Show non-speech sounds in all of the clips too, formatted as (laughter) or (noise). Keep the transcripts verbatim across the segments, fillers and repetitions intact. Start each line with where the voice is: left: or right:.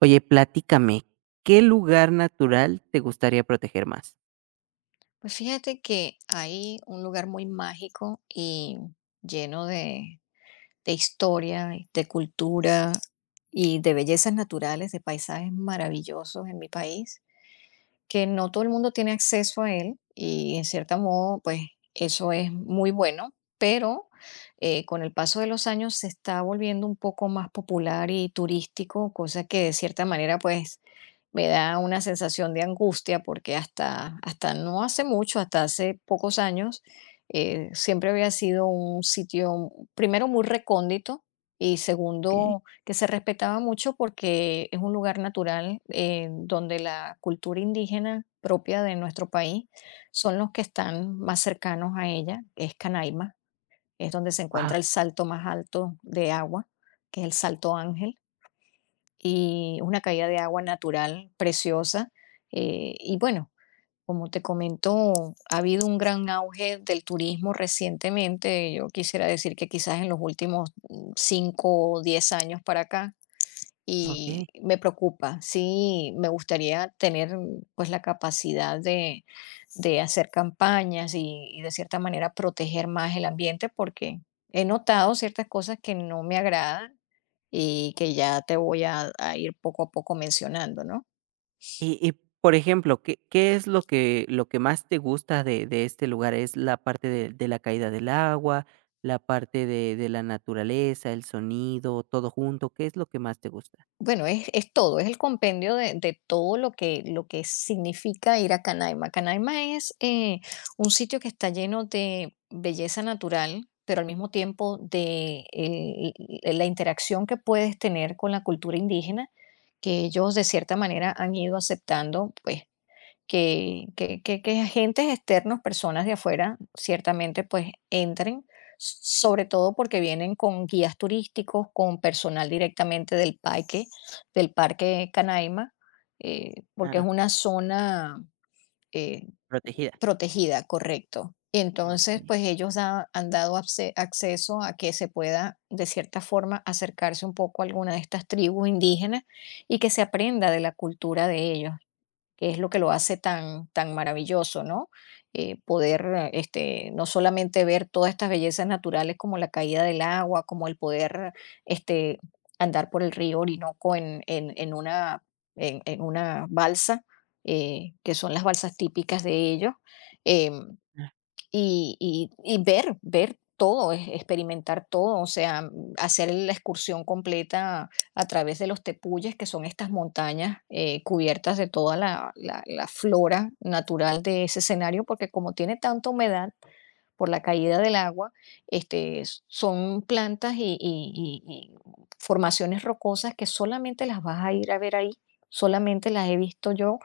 right: Oye, platícame, ¿qué lugar natural te gustaría proteger más?
left: Pues fíjate que hay un lugar muy mágico y lleno de, de historia, de cultura y de bellezas naturales, de paisajes maravillosos en mi país, que no todo el mundo tiene acceso a él y en cierto modo, pues eso es muy bueno, pero eh, con el paso de los años se está volviendo un poco más popular y turístico, cosa que de cierta manera, pues me da una sensación de angustia porque hasta, hasta no hace mucho, hasta hace pocos años, eh, siempre había sido un sitio, primero, muy recóndito y
right: Okey.
left: segundo, que se respetaba mucho porque es un lugar natural eh, donde la cultura indígena propia de nuestro país son los que están más cercanos a ella, que es Canaima, es donde se
right: Ah,
left: encuentra el salto más alto de agua, que es el Salto Ángel y una caída de agua natural preciosa. Eh, y bueno, como te comento, ha habido un gran auge del turismo recientemente. Yo quisiera decir que quizás en los últimos mm, cinco o diez años para acá. Y
right: ¿ok?
left: me preocupa, sí, me gustaría tener mm, pues la capacidad de, de hacer campañas y, y de cierta manera proteger más el ambiente porque he notado ciertas cosas que no me agradan y que ya te voy a, a ir poco a poco mencionando, ¿no?
right: Y y, por ejemplo, ¿qué qué es lo que lo que más te gusta de de este lugar? ¿Es la parte de de la caída del agua, la parte de de la naturaleza, el sonido, todo junto? ¿Qué es lo que más te gusta?
left: Bueno, es, es todo, es el compendio de, de todo lo que, lo que significa ir a Canaima. Canaima es eh, un sitio que está lleno de belleza natural, pero al mismo tiempo de el- la interacción que puedes tener con la cultura indígena, que ellos de cierta manera han ido aceptando, pues que, que, que, que agentes externos, personas de afuera, ciertamente pues entren, s- sobre todo porque vienen con guías turísticos, con personal directamente del parque, del parque Canaima, eh, porque
right: Claro.
left: es una zona eh,
right: Protegida.
left: protegida, correcto. Y
right: Ah.
left: entonces, pues ellos da- han dado acce- acceso a que se pueda, de cierta forma, acercarse un poco a alguna de estas tribus indígenas y que se aprenda de la cultura de ellos que es lo que lo hace tan, tan maravilloso, ¿no? Eh, poder eh, este, no solamente ver todas estas bellezas naturales como la caída del agua, como el poder este, andar por el río Orinoco en, en- en una, en, en una balsa, eh, que son las balsas típicas de ellos, em, y y y ver ver todo, e experimentar todo, o sea, mm, hacer la excursión completa a través de los tepuyes, que son estas montañas, eh, cubiertas de toda la la la flora natural de ese escenario, porque como tiene tanta humedad, por la caída del agua, este, son plantas y, y- y- y formaciones rocosas que solamente las vas a ir a ver ahí, solamente las he visto yo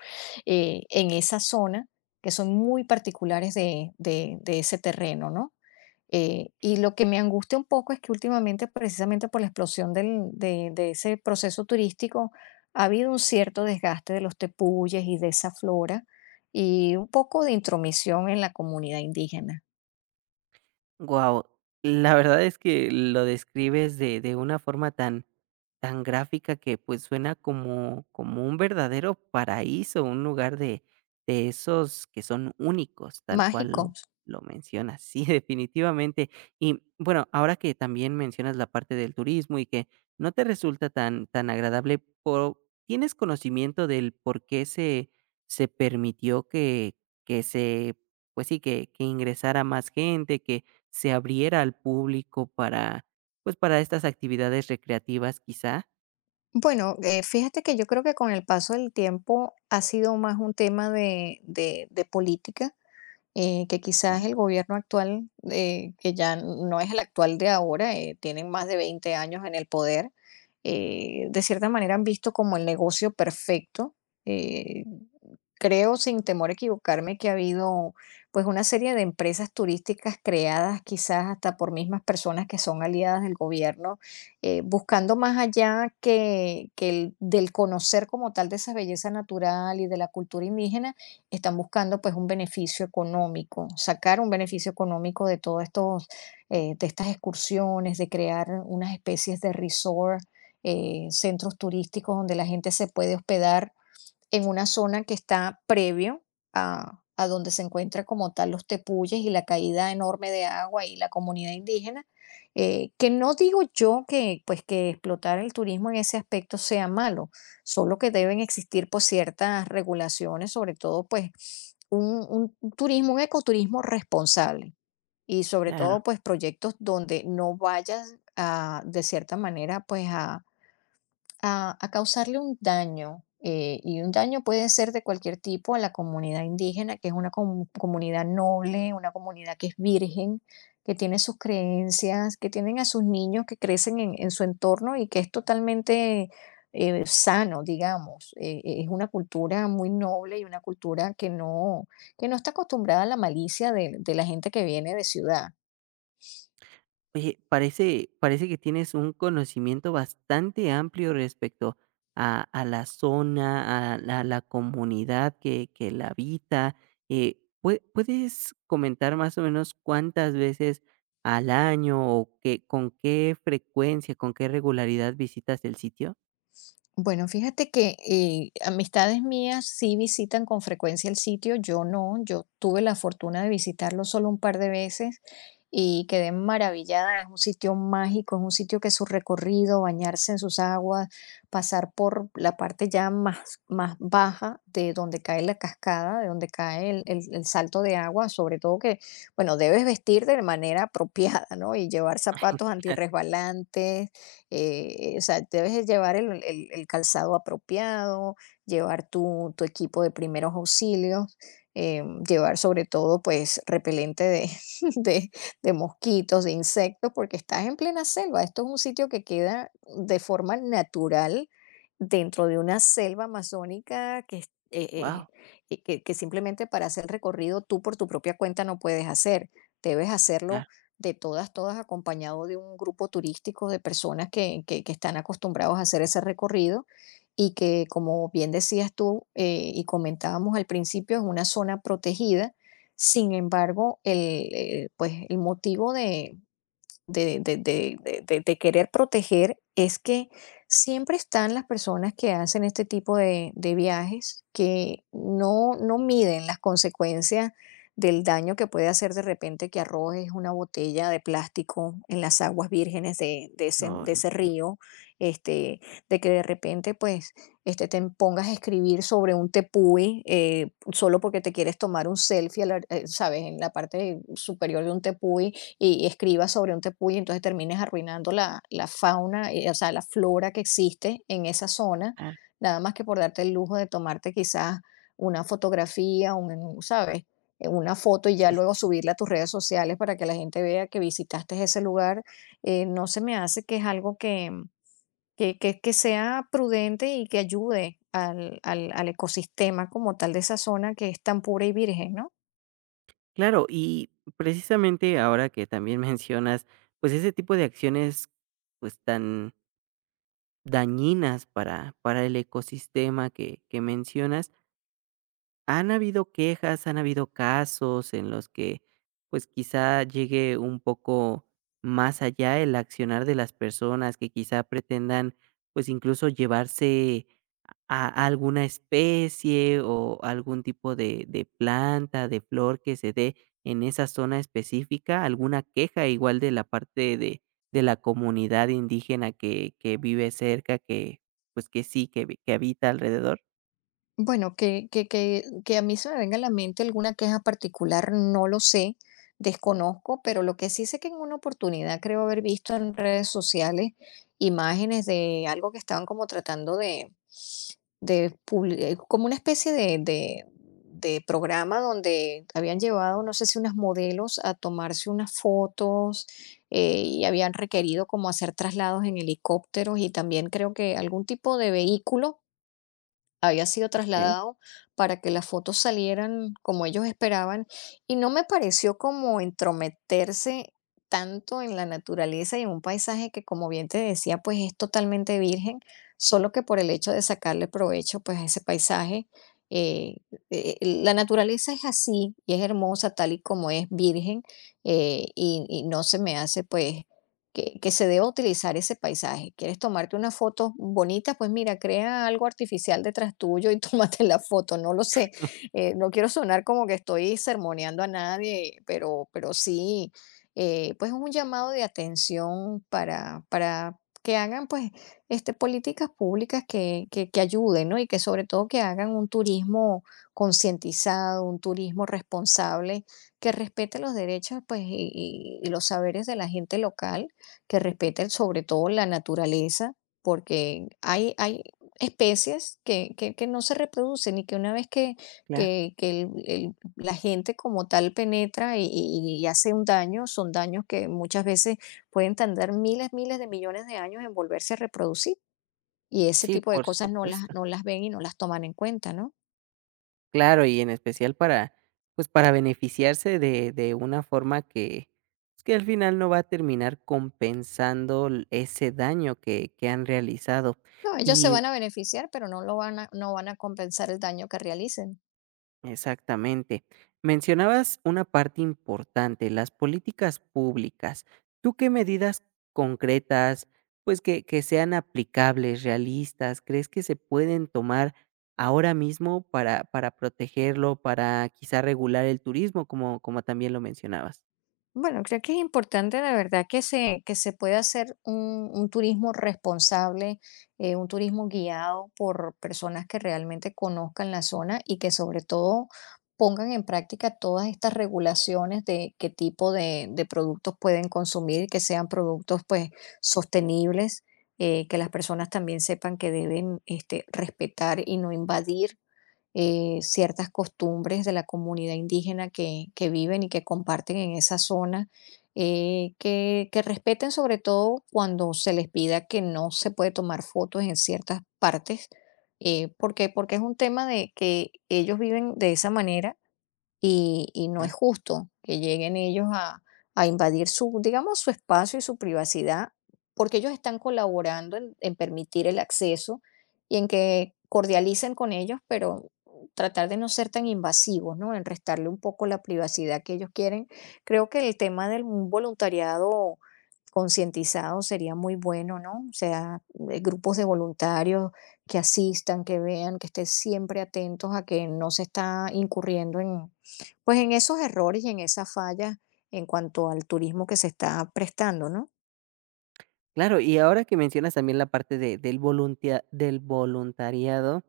left: eh, en esa zona, que son muy particulares de, de- de ese terreno, ¿no? Eh, y lo que me angustia un poco es que últimamente, precisamente por la explosión del- de, de ese proceso turístico, ha habido un cierto desgaste de los tepuyes y de esa flora y un poco de intromisión en la comunidad indígena.
right: Wow, la verdad es que lo describes de de una forma tan tan gráfica que, pues, suena como como un verdadero paraíso, un lugar de de esos que son únicos, tal cual lo
left: Mágicos.
right: lo mencionas. Sí, (laughs) definitivamente. Y, bueno, ahora que también mencionas la parte del turismo y que no te resulta tan tan agradable, po ¿tienes conocimiento del por qué se se permitió que que se, pues sí, que que ingresara más gente, que se abriera al público para, pues, para estas actividades recreativas quizá.
left: Bueno, eh, fíjate que yo creo que con el paso del tiempo ha sido más un tema de, de- de política eh, que quizás
right: Eh,
left: el gobierno actual, eh, que ya no es el actual de ahora, eh, tienen más de veinte años en el poder, eh, de cierta manera han visto como el negocio perfecto. eh, creo, sin temor a equivocarme, que ha habido pues una serie de empresas turísticas creadas quizás hasta por mismas personas que son aliadas del gobierno, eh, buscando más allá que, que el- del conocer como tal de esa belleza natural y de la cultura indígena están buscando pues un beneficio económico, sacar un beneficio económico de todos estos, eh, de estas excursiones, de crear unas especies de resort, eh, centros turísticos donde la gente se puede hospedar en una zona que está previo a, a donde se encuentra como tal los tepuyes y la caída enorme de agua y la comunidad indígena, eh, que no digo yo que pues que explotar el turismo en ese aspecto sea malo, solo que deben existir pues ciertas regulaciones, sobre todo pues un un un turismo, un ecoturismo responsable y sobre
right: claro.
left: todo, pues, proyectos donde no vayas a, de cierta manera, pues, a a, a causarle un daño, eh, y un daño puede ser de cualquier tipo a la comunidad indígena, que es una comu- comunidad noble, una comunidad que es virgen, que tiene sus creencias, que tienen a sus niños que crecen en, en su entorno y que es totalmente eh, sano, digamos. Eh, eh, es una cultura muy noble y una cultura que no, que no está acostumbrada a la malicia de, de la gente que viene de ciudad.
right: Oye, parece parece que tienes un conocimiento bastante amplio respecto a a la zona, a la a la comunidad que que la habita, eh, ¿pue puedes comentar más o menos cuántas veces al año o qué con qué frecuencia, con qué regularidad visitas el sitio?
left: Bueno, fíjate que eh, amistades mías sí visitan con frecuencia el sitio, yo no, yo tuve la fortuna de visitarlo solo un par de veces y quedé maravillada, es un sitio mágico, es un sitio que su recorrido, bañarse en sus aguas, pasar por la parte ya más, más baja de donde cae la cascada, de donde cae el, el- el salto de agua, sobre todo que, bueno, debes vestir de manera apropiada, ¿no? Y llevar zapatos
right: Claro.
left: antirresbalantes eh, o sea, debes llevar el, el- el calzado apropiado, llevar tu, tu equipo de primeros auxilios, eh, llevar sobre todo pues repelente de, (laughs) de, de mosquitos, de insectos, porque estás en plena selva. Esto es un sitio que queda de forma natural dentro de una selva amazónica que, es- eh, eh,
right: Guau.
left: eh, que, que simplemente para hacer el recorrido tú por tu propia cuenta no puedes hacer. Debes hacerlo
right: Claro.
left: de todas, todas, acompañado de un grupo turístico de personas que, que- que están acostumbrados a hacer ese recorrido y que, como bien decías tú eh, y comentábamos al principio, es una zona protegida. Sin embargo, el, eh, pues, el motivo de, de, de, de- de- de- de querer proteger es que siempre están las personas que hacen este tipo de, de viajes que no, no miden las consecuencias del daño que puede hacer de repente que arrojes una botella de plástico en las aguas vírgenes de, de ese, de
right: Ay,
left: ese
right: sí.
left: río, este, de que de repente pues este, te pongas a escribir sobre un tepuy eh, solo porque te quieres tomar un selfie, a la- eh, ¿sabes? En la parte superior de un tepuy y escribas sobre un tepuy, entonces termines arruinando la, la fauna, eh, o sea, la flora que existe en esa zona,
right: Claro.
left: nada más que por darte el lujo de tomarte quizás una fotografía, un, ¿sabes? Eh, Una foto y ya
right: Sí, sí,
left: luego
right: sí.
left: subirla a tus redes sociales para que la gente vea que visitaste ese lugar, eh, no se me hace que es algo que, que, que- que sea prudente y que ayude al, al al ecosistema como tal de esa zona que es tan pura y virgen, ¿no?
right: Claro, y precisamente ahora que también (laughs) mencionas, pues ese tipo de acciones, pues tan dañinas para, para el ecosistema que, que mencionas, han habido quejas, han habido casos en los que, pues, quizá llegue un poco más allá el accionar de las personas que quizá pretendan, pues, incluso llevarse a a alguna especie o algún tipo de de planta, de flor que se dé en esa zona específica, alguna queja igual de la parte de de la comunidad indígena que que vive cerca, que, pues, que sí, que vi- que habita alrededor.
left: Bueno, que que que que a mí se me venga a la mente alguna queja particular, no lo sé, desconozco, pero lo que sí sé que en una oportunidad creo haber visto en redes sociales imágenes de algo que estaban como tratando de de publi eh, como una especie de de de programa donde habían llevado, no sé si unas modelos a tomarse unas fotos, eh, y habían requerido como hacer traslados en helicópteros y también creo que algún tipo de vehículo había sido
right: Okey,
left: trasladado para que las fotos salieran como ellos esperaban y no me pareció como entrometerse tanto en la naturaleza y en un paisaje que como bien te decía, pues es totalmente virgen, solo que por el hecho de sacarle provecho pues a ese paisaje, eh, eh, la naturaleza es así y es hermosa tal y como es virgen eh, y, y no se me hace pues que, que se deba utilizar ese paisaje. ¿Quieres tomarte una foto bonita? Pues mira, crea algo artificial detrás tuyo y (laughs) tómate la foto. No lo sé. Eh, no quiero sonar como que estoy sermoneando a nadie, pero, pero sí, eh, pues es un llamado de atención para, para que hagan pues este, políticas públicas que, que, que ayuden, ¿no? Y que sobre todo que hagan un turismo concientizado, un turismo responsable, que respete los derechos pues, y y- y los saberes de la gente local que respeten sobre todo la naturaleza, porque hay, hay especies que, que- que no se reproducen y que una vez que,
right: claro.
left: que- que el- el- la gente como tal penetra y, y- y hace un daño, son daños que muchas veces pueden tardar miles, miles de millones de años en volverse a reproducir. Y ese
right: Sí,
left: tipo de
right: por
left: cosas no las,
right: supuesto.
left: no las ven y no las toman en cuenta, ¿no?
right: Claro, y en especial para, pues, para beneficiarse de de una forma que, pues, que al final no va a terminar compensando l ese daño que que han realizado.
left: No, ellos se
right: Y
left: van a beneficiar, pero no lo van a, no van a compensar el daño que realicen.
right: exactamente. Mencionabas una parte importante, las políticas públicas. ¿Tú qué medidas concretas, pues que, que sean aplicables, realistas, crees que se pueden tomar ahora mismo para, para protegerlo, para quizá regular el turismo, como, como también lo mencionabas?
left: Bueno, creo que es importante de verdad que se, que se pueda hacer un, un turismo responsable, eh, un turismo guiado por personas que realmente conozcan la zona y que sobre todo pongan en práctica todas estas regulaciones de qué tipo de, de productos pueden consumir, que sean productos pues sostenibles, eh, que las personas también sepan que deben este, respetar y no invadir eh, ciertas costumbres de la comunidad indígena que, que viven y que comparten en esa zona, eh, que, que respeten sobre todo cuando se les pida que no se puede tomar fotos en ciertas partes, eh, porque, porque es un tema de que ellos viven de esa manera y, y no es
right: Ah.
left: justo que lleguen ellos a, a invadir su, digamos, su espacio y su privacidad, porque ellos están colaborando en, en permitir el acceso y en que cordialicen con ellos, pero tratar de no ser tan invasivos, ¿no? En restarle un poco la privacidad que ellos quieren. Creo que el tema del un voluntariado concientizado sería muy bueno, ¿no? O sea, de grupos de voluntarios que asistan, que vean, que estén siempre atentos a que no se está incurriendo en, pues en esos errores y en esas fallas en cuanto al turismo que se está prestando, ¿no?
right: Claro, y ahora que mencionas también la parte de- del, voluntia- del voluntariado,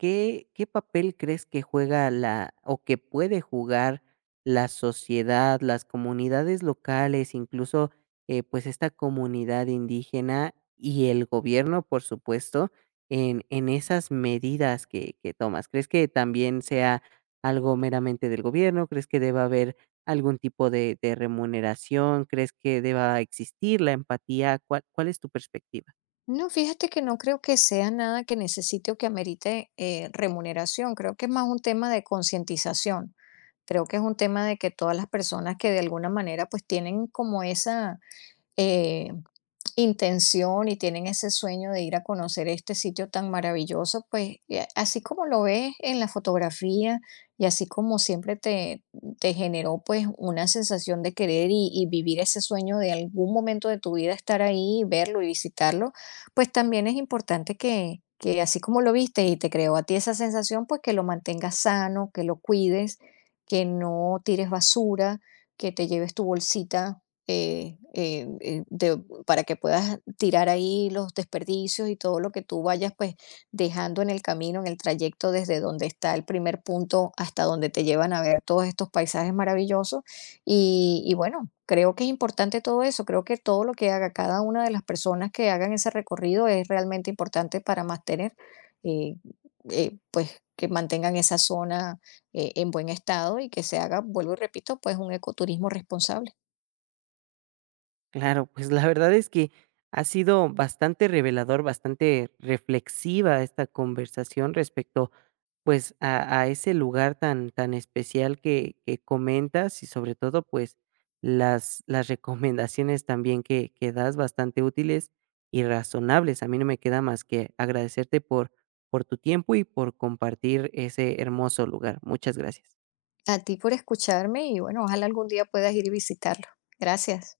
right: ¿qué qué papel crees que juega la o que puede jugar la sociedad, las comunidades locales, incluso, eh, pues, esta comunidad indígena y el gobierno, por supuesto, en en esas medidas que que tomas? ¿Crees que también sea algo meramente del gobierno? ¿Crees que deba haber algún tipo de de remuneración? ¿Crees que deba existir la empatía? ¿Cuál cuál es tu perspectiva?
left: No, fíjate que no creo que sea nada que necesite o que amerite eh, remuneración. Creo que es más un tema de concientización. Creo que es un tema de que todas las personas que de alguna manera pues tienen como esa, eh, intención y tienen ese sueño de ir a conocer este sitio tan maravilloso, pues y a- así como lo ves en la fotografía y así como siempre te, te generó pues una sensación de querer y, y vivir ese sueño de algún momento de tu vida estar ahí, verlo y visitarlo, pues también es importante que, que así como lo viste y te creó a ti esa sensación, pues que lo mantengas sano, que lo cuides, que no tires basura, que te lleves tu bolsita eh, eh, eh, de- para que puedas tirar ahí los desperdicios y todo lo que tú vayas pues dejando en el camino, en el trayecto desde donde está el primer punto hasta donde te llevan a ver todos estos paisajes maravillosos. Y, y bueno, creo que es importante todo eso, creo que todo lo que haga cada una de las personas que hagan ese recorrido es realmente importante para mantener eh, eh, pues que mantengan esa zona eh, en buen estado y que se haga, vuelvo y repito, pues un ecoturismo responsable.
right: Claro, pues la verdad es que ha sido bastante revelador, bastante reflexiva esta conversación respecto pues a, a ese lugar tan, tan especial que, que comentas y sobre todo pues las, las recomendaciones también que, que das bastante útiles y razonables. A mí no me queda más que agradecerte por, por tu tiempo y por compartir ese hermoso lugar. Muchas gracias.
left: A ti por escucharme y bueno, ojalá algún día puedas ir y visitarlo. Gracias.